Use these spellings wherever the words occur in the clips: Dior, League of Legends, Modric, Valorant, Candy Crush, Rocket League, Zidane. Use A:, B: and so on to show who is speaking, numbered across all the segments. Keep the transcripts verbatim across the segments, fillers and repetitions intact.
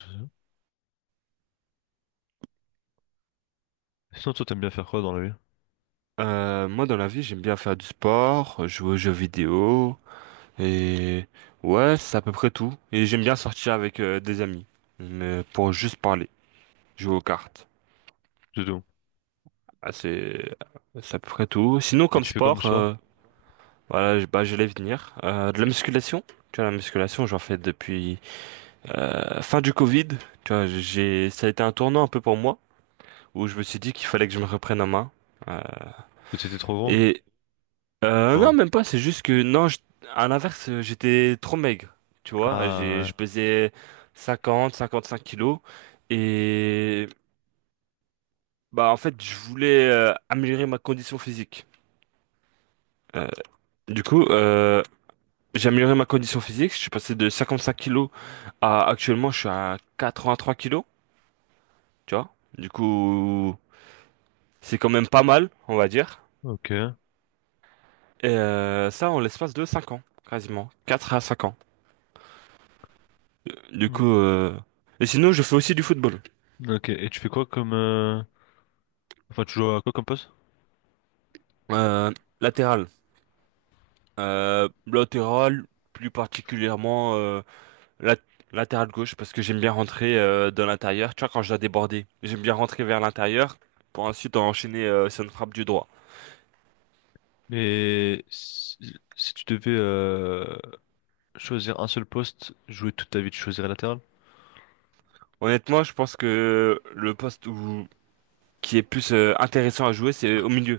A: Sinon, toi, t'aimes bien faire quoi dans la vie?
B: Euh, moi, dans la vie, j'aime bien faire du sport, jouer aux jeux vidéo, et ouais, c'est à peu près tout. Et j'aime bien sortir avec euh, des amis, mais pour juste parler, jouer aux cartes.
A: Du tout.
B: Ah, c'est c'est à peu près tout. Sinon,
A: Et
B: comme
A: tu fais comme
B: sport,
A: sport?
B: euh, voilà, je- bah, j'allais venir. Euh, de la musculation. Tu vois, la musculation, j'en fais depuis euh, fin du Covid. Tu vois, j'ai ça a été un tournant un peu pour moi, où je me suis dit qu'il fallait que je me reprenne en main. Euh,
A: Parce que t'étais trop gros?
B: et Euh, non,
A: Enfin,
B: même pas, c'est juste que, non, je- à l'inverse, euh, j'étais trop maigre. Tu vois, j'ai, je
A: ah,
B: pesais cinquante, cinquante-cinq kilos, et bah en fait, je voulais euh, améliorer ma condition physique. Euh, du coup, euh, j'ai amélioré ma condition physique, je suis passé de cinquante-cinq kilos à, actuellement, je suis à quatre-vingt-trois kilos. Tu vois, du coup, c'est quand même pas mal, on va dire,
A: ouais. Ok.
B: et euh, ça en l'espace de cinq ans, quasiment, quatre à cinq ans. Du
A: Hmm.
B: coup, euh, et sinon, je fais aussi du football.
A: Ok, et tu fais quoi comme... euh, enfin, tu joues à quoi comme poste?
B: Euh, Latéral. Euh, latéral, plus particulièrement euh, lat- latéral gauche, parce que j'aime bien rentrer euh, dans l'intérieur. Tu vois, quand je dois déborder, j'aime bien rentrer vers l'intérieur pour ensuite enchaîner euh, sur une frappe du droit.
A: Et si, si tu devais euh, choisir un seul poste, jouer toute ta vie, tu choisirais latéral?
B: Honnêtement, je pense que le poste où, qui est plus euh, intéressant à jouer, c'est au milieu.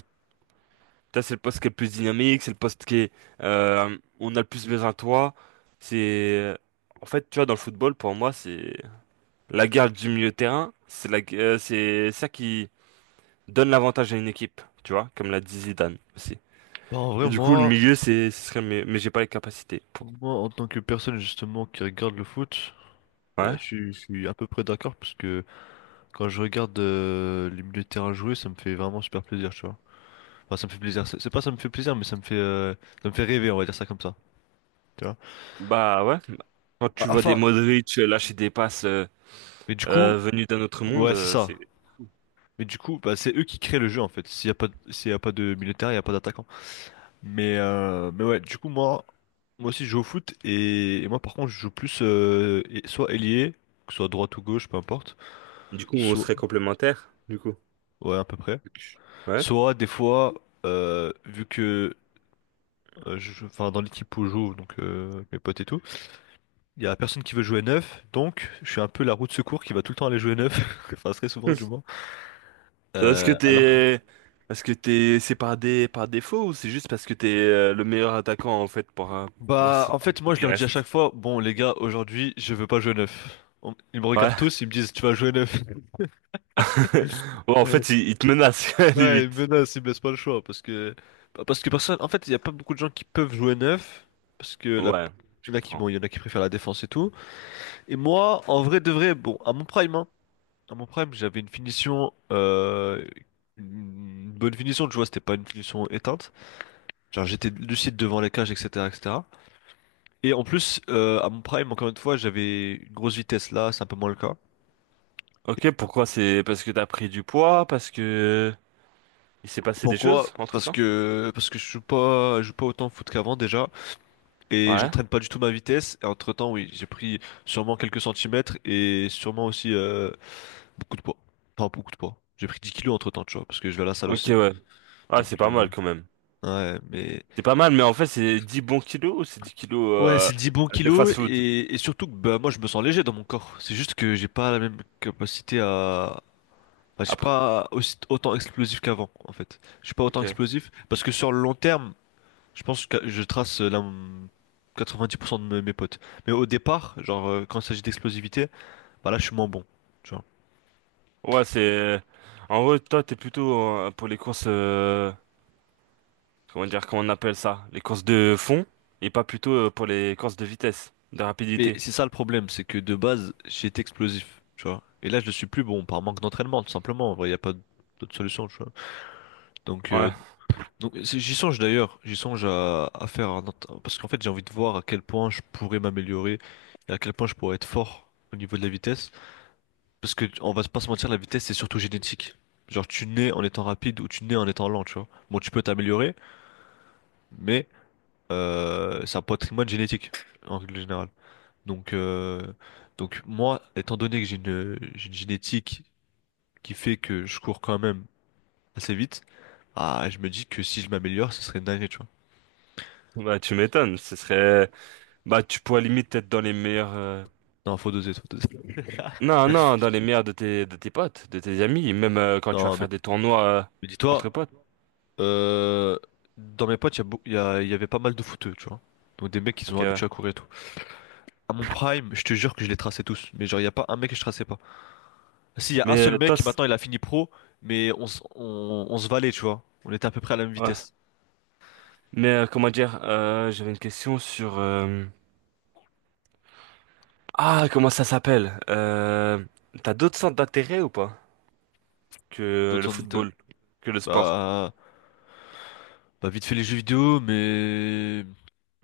B: Ça, c'est le poste qui est le plus dynamique, c'est le poste qui est, euh, où on a le plus besoin de toi. C'est, euh, En fait, tu vois, dans le football, pour moi, c'est la guerre du milieu de terrain. C'est la, gu- euh, c'est ça qui donne l'avantage à une équipe, tu vois, comme l'a dit Zidane aussi.
A: Bah, en
B: Et
A: vrai,
B: du coup, le
A: moi,
B: milieu, c'est, ce serait mieux, mais j'ai pas les capacités pour.
A: moi, en tant que personne justement qui regarde le foot, bah,
B: Ouais.
A: je, suis je suis à peu près d'accord parce que quand je regarde euh, les milieux de terrain jouer, ça me fait vraiment super plaisir, tu vois. Enfin, ça me fait plaisir. C'est c'est pas ça me fait plaisir, mais ça me fait, euh, ça me fait rêver, on va dire ça comme ça. Tu vois?
B: Bah ouais. Quand
A: Ah,
B: tu vois des
A: enfin,
B: Modric euh, lâcher des passes euh,
A: mais du coup,
B: euh, venues d'un autre monde,
A: ouais, c'est
B: euh,
A: ça.
B: c'est.
A: Mais du coup, bah, c'est eux qui créent le jeu en fait. S'il y a pas, de- s'il y a pas de militaire, il y a pas d'attaquant. Mais, euh, mais ouais, du coup, moi, moi aussi, je joue au foot et, et moi, par contre, je joue plus euh, et- soit ailier, que ce soit droite ou gauche, peu importe.
B: Du coup, on
A: Soit,
B: serait complémentaires, du coup.
A: ouais, à peu près.
B: Ouais.
A: Soit des fois, euh, vu que, euh, je, je- enfin, dans l'équipe où je joue, donc euh, mes potes et tout. Il y a personne qui veut jouer neuf, donc je suis un peu la roue de secours qui va tout le temps aller jouer neuf, enfin très souvent
B: Hmm.
A: du moins.
B: Est-ce que
A: Euh, alors,
B: t'es, est-ce que t'es, c'est par des, par défaut ou c'est juste parce que t'es euh, le meilleur attaquant en fait pour euh, pour
A: bah
B: ce
A: en fait moi je
B: qui
A: leur dis à chaque
B: reste?
A: fois, bon les gars aujourd'hui je veux pas jouer neuf. On- Ils me regardent
B: Ouais.
A: tous, ils me disent tu vas jouer neuf.
B: Ouais, en fait, il, il te menace
A: Ouais, ils me
B: limite.
A: menacent, ils me laissent pas le choix parce que bah, parce que personne, en fait il y a pas beaucoup de gens qui peuvent jouer neuf parce que la...
B: Ouais, je
A: Il y en a qui
B: comprends.
A: bon il y en a qui préfèrent la défense et tout. Et moi en vrai de vrai bon à mon prime hein, à mon prime j'avais une finition euh... Une bonne finition de vois c'était pas une finition éteinte. Genre j'étais lucide devant les cages, et cetera, et cetera. Et cetera. Et en plus, euh, à mon prime, encore une fois, j'avais une grosse vitesse là, c'est un peu moins le cas.
B: Ok, pourquoi c'est parce que t'as pris du poids, parce que il s'est passé des
A: Pourquoi?
B: choses
A: Parce
B: entre-temps?
A: que parce que je joue pas, je joue pas autant au foot qu'avant déjà, et je
B: Ouais.
A: traîne pas du tout ma vitesse. Et entre-temps, oui, j'ai pris sûrement quelques centimètres et sûrement aussi euh, beaucoup de poids. Enfin, beaucoup de poids. J'ai pris dix kilos entre-temps, tu vois, parce que je vais à la salle
B: Ok,
A: aussi.
B: ouais. Ah,
A: Donc,
B: c'est pas
A: euh,
B: mal quand même.
A: ouais, mais...
B: C'est pas mal, mais en fait, c'est dix bons kilos ou c'est dix kilos
A: Ouais,
B: euh,
A: c'est dix bons
B: de
A: kilos,
B: fast-food?
A: et, et surtout que bah, moi, je me sens léger dans mon corps. C'est juste que j'ai pas la même capacité à, bah, je suis
B: Après.
A: pas aussi, autant explosif qu'avant, en fait. Je suis pas autant
B: Ok.
A: explosif parce que sur le long terme, je pense que je trace euh, la, quatre-vingt-dix pour cent de me- mes potes. Mais au départ, genre, euh, quand il s'agit d'explosivité, bah là, je suis moins bon, tu vois.
B: Ouais, c'est. En gros, toi, t'es plutôt euh, pour les courses. euh, Comment dire, comment on appelle ça? Les courses de fond et pas plutôt euh, pour les courses de vitesse, de
A: Et
B: rapidité.
A: c'est ça le problème, c'est que de base, j'étais explosif, tu vois. Et là, je ne suis plus bon par manque d'entraînement, tout simplement. En vrai, il n'y a pas d'autre solution, tu vois. Donc, euh,
B: Ouais.
A: donc c'est- j'y songe d'ailleurs, j'y songe à, à faire un ent- parce qu'en fait, j'ai envie de voir à quel point je pourrais m'améliorer et à quel point je pourrais être fort au niveau de la vitesse. Parce que, on va pas se mentir, la vitesse, c'est surtout génétique. Genre, tu nais en étant rapide ou tu nais en étant lent, tu vois. Bon, tu peux t'améliorer, mais euh, c'est un patrimoine génétique, en règle générale. Donc, euh, donc moi, étant donné que j'ai une, j'ai une génétique qui fait que je cours quand même assez vite, ah, je me dis que si je m'améliore, ce serait une dinguerie, tu vois.
B: Bah, tu m'étonnes. Ce serait. Bah, tu pourrais limite être dans les meilleurs. euh,
A: Non, faut doser, faut doser.
B: Non, non, dans les mers de tes, de tes potes, de tes amis, même euh, quand tu vas
A: Non, mais,
B: faire des tournois euh,
A: mais
B: entre
A: dis-toi,
B: potes.
A: euh, dans mes potes, il y, a beau- il y a- il y avait pas mal de footeux, tu vois. Donc, des mecs qui sont
B: Ok, ouais.
A: habitués à courir et tout. À mon prime, je te jure que je les traçais tous. Mais genre, il y a pas un mec que je traçais pas. Si, il y a un
B: Mais
A: seul
B: euh,
A: mec
B: toi,
A: qui
B: c'est-
A: maintenant il a fini pro, mais on, s- on, on se valait, tu vois. On était à peu près à la même
B: ouais.
A: vitesse.
B: Mais euh, comment dire, euh, j'avais une question sur... euh, Ah, comment ça s'appelle? Euh... T'as d'autres centres d'intérêt ou pas que le
A: D'autant de-
B: football, que le sport?
A: Bah, bah, vite fait les jeux vidéo, mais.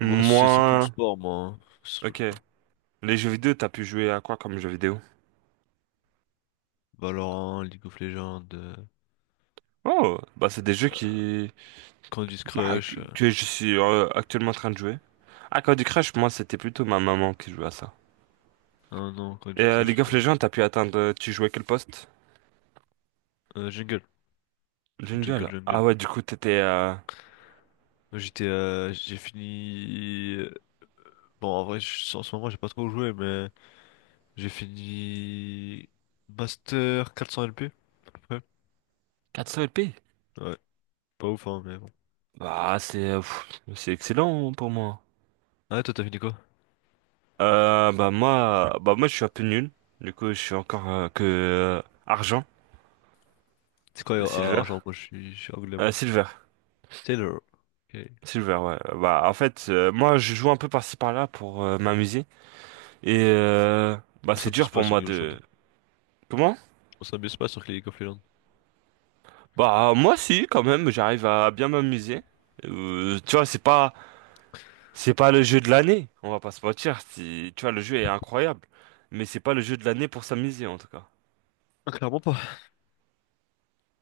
A: Ouais, c'est surtout le sport, moi. Hein. C'est surtout le
B: Ok.
A: sport.
B: Les jeux vidéo, t'as pu jouer à quoi comme jeux vidéo?
A: Valorant, League of Legends, euh,
B: Oh, bah c'est des jeux qui...
A: Candy
B: bah, que
A: Crush. euh,
B: que je suis euh, actuellement en train de jouer. Ah, Candy Crush, moi, c'était plutôt ma maman qui jouait à ça.
A: Ah non,
B: Et
A: Candy
B: euh, League
A: Crush, ça.
B: of Legends, t'as pu atteindre. euh, Tu jouais quel poste?
A: Euh, Jungle. Jungle,
B: Jungle.
A: Jungle.
B: Ah ouais, du coup, t'étais euh,
A: Moi, J'étais. Euh, j'ai fini. Euh, Bon, en vrai, je- en ce moment, j'ai pas trop joué, mais. J'ai fini Master quatre cents L P, à peu
B: quatre cents p.
A: près. Ouais, pas ouf, hein, mais bon.
B: Bah, c'est euh, pff, c'est excellent pour moi.
A: Ah, ouais, toi, t'as fini quoi?
B: Euh, bah moi, bah moi, je suis un peu nul. Du coup, je suis encore euh, que euh, argent.
A: C'est quoi
B: Euh,
A: euh,
B: silver,
A: argent? Moi, je suis, je suis anglais, moi.
B: Euh, silver,
A: Taylor. Ok.
B: silver. Ouais. Bah en fait, euh, moi, je joue un peu par-ci par-là pour euh, m'amuser. Et euh, bah
A: On
B: c'est
A: s'amuse
B: dur
A: pas
B: pour
A: sur
B: moi
A: League of Legends.
B: de. Comment?
A: On s'amuse pas sur League of Legends.
B: Bah moi, si, quand même, j'arrive à bien m'amuser. Euh, tu vois, c'est pas C'est pas le jeu de l'année, on va pas se mentir. c'est- Tu vois, le jeu est incroyable, mais c'est pas le jeu de l'année pour s'amuser en tout cas.
A: Ah, clairement pas.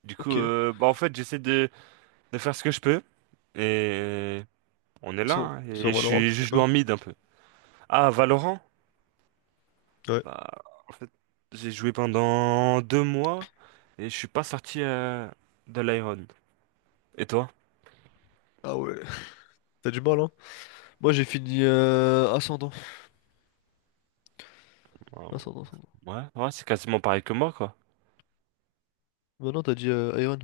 B: Du coup,
A: Ok.
B: euh, bah en fait, j'essaie de, de faire ce que je peux et on est là.
A: Sur,
B: hein, et je
A: sur Valorant,
B: suis,
A: t'as
B: je
A: fini
B: joue
A: quoi?
B: en mid un peu. Ah, Valorant?
A: Ouais.
B: Bah, en fait, j'ai joué pendant deux mois et je suis pas sorti euh, de l'Iron. Et toi?
A: Ah ouais. T'as du mal, hein? Moi, j'ai fini euh, Ascendant.
B: Euh,
A: Ascendant, Ascendant.
B: Ouais, ouais, c'est quasiment pareil que moi quoi.
A: Maintenant, t'as dit euh, Iron.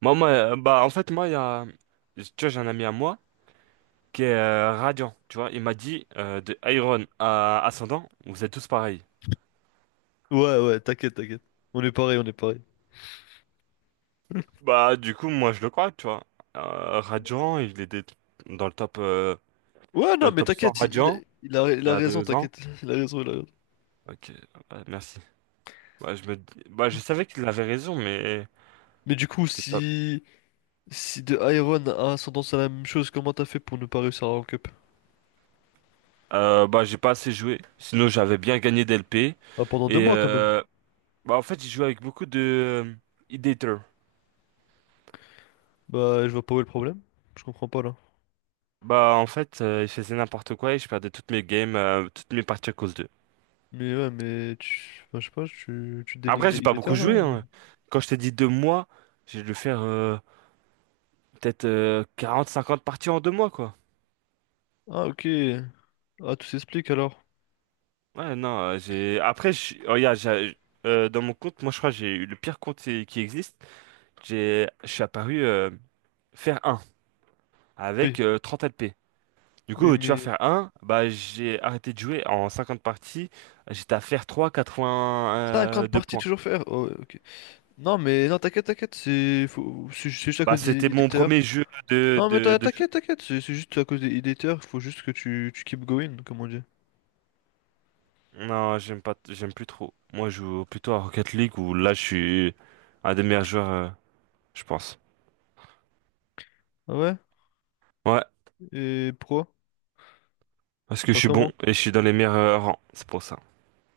B: Moi, moi, euh, bah en fait, moi, il y a, tu vois, j'ai un ami à moi. Qui est euh, radiant, tu vois. Il m'a dit euh, de Iron à Ascendant, vous êtes tous pareils.
A: Ouais, ouais, t'inquiète, t'inquiète. On est pareil, on est pareil.
B: Bah du coup moi je le crois, tu vois. Euh, radiant, il était dans le top euh,
A: Ouais,
B: dans
A: non,
B: le
A: mais
B: top cent
A: t'inquiète,
B: radiant
A: il, il a, il
B: il y
A: a
B: a
A: raison,
B: deux ans.
A: t'inquiète. Il a raison, il a raison.
B: Ok, bah, merci. Bah je me dis- bah je savais qu'il avait raison, mais
A: Mais du coup,
B: c'est pas.
A: si. Si de Iron a ascendance à la même chose, comment t'as fait pour ne pas réussir à rank up?
B: Euh, bah j'ai pas assez joué. Sinon j'avais bien gagné d'L P
A: Bah, pendant deux
B: et
A: mois quand même.
B: euh, bah en fait j'ai joué avec beaucoup de euh, Ideator.
A: Bah, je vois pas où est le problème. Je comprends pas là.
B: Bah en fait euh, il faisait n'importe quoi et je perdais toutes mes games, euh, toutes mes parties à cause d'eux.
A: Mais ouais, mais tu. Enfin, je sais pas, tu, tu dénigres
B: Après,
A: les
B: j'ai pas
A: Idéter
B: beaucoup
A: là?
B: joué.
A: Ou-
B: hein. Quand je t'ai dit deux mois, j'ai dû faire euh, peut-être euh, quarante cinquante parties en deux mois, quoi.
A: Ah, ok. Ah, tout s'explique alors.
B: Ouais, non, euh, j'ai. Après, je... oh, regarde, j'ai- euh, dans mon compte, moi, je crois que j'ai eu le pire compte qui qui existe. J'ai, je suis apparu euh, faire un
A: Oui,
B: avec euh, trente p Du
A: oui,
B: coup, tu vas
A: mais.
B: faire un bah, j'ai arrêté de jouer en cinquante parties. J'étais à faire trois quatre-vingt
A: cinquante
B: deux
A: parties
B: points.
A: toujours faire? Oh, ouais, ok. Non, mais non, t'inquiète, t'inquiète, c'est. Faut- C'est c'est juste à
B: Bah,
A: cause des
B: c'était mon
A: Idéter.
B: premier jeu de,
A: Non, mais
B: de,
A: t'in-
B: de
A: t'inquiète, t'inquiète, c'est c'est juste à cause des Idéter, faut juste que tu, tu keep going, comme on dit.
B: Non, j'aime pas, t- j'aime plus trop. Moi, je joue plutôt à Rocket League où là, je suis un des meilleurs joueurs, euh, je pense.
A: Ah ouais?
B: Ouais,
A: Et pourquoi?
B: parce que je
A: Enfin,
B: suis bon
A: comment?
B: et je suis dans les meilleurs euh, rangs, c'est pour ça.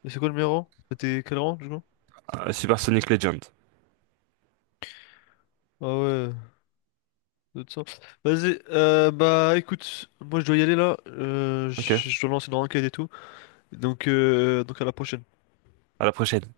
A: Et c'est quoi le meilleur rang? C'était quel rang, du coup?
B: Euh, Super Sonic Legend.
A: Ah ouais, de toute vas-y, euh, bah écoute, moi je dois y aller là, euh, je
B: Ok,
A: je dois lancer dans l'enquête et tout. Donc, euh, donc à la prochaine.
B: à la prochaine.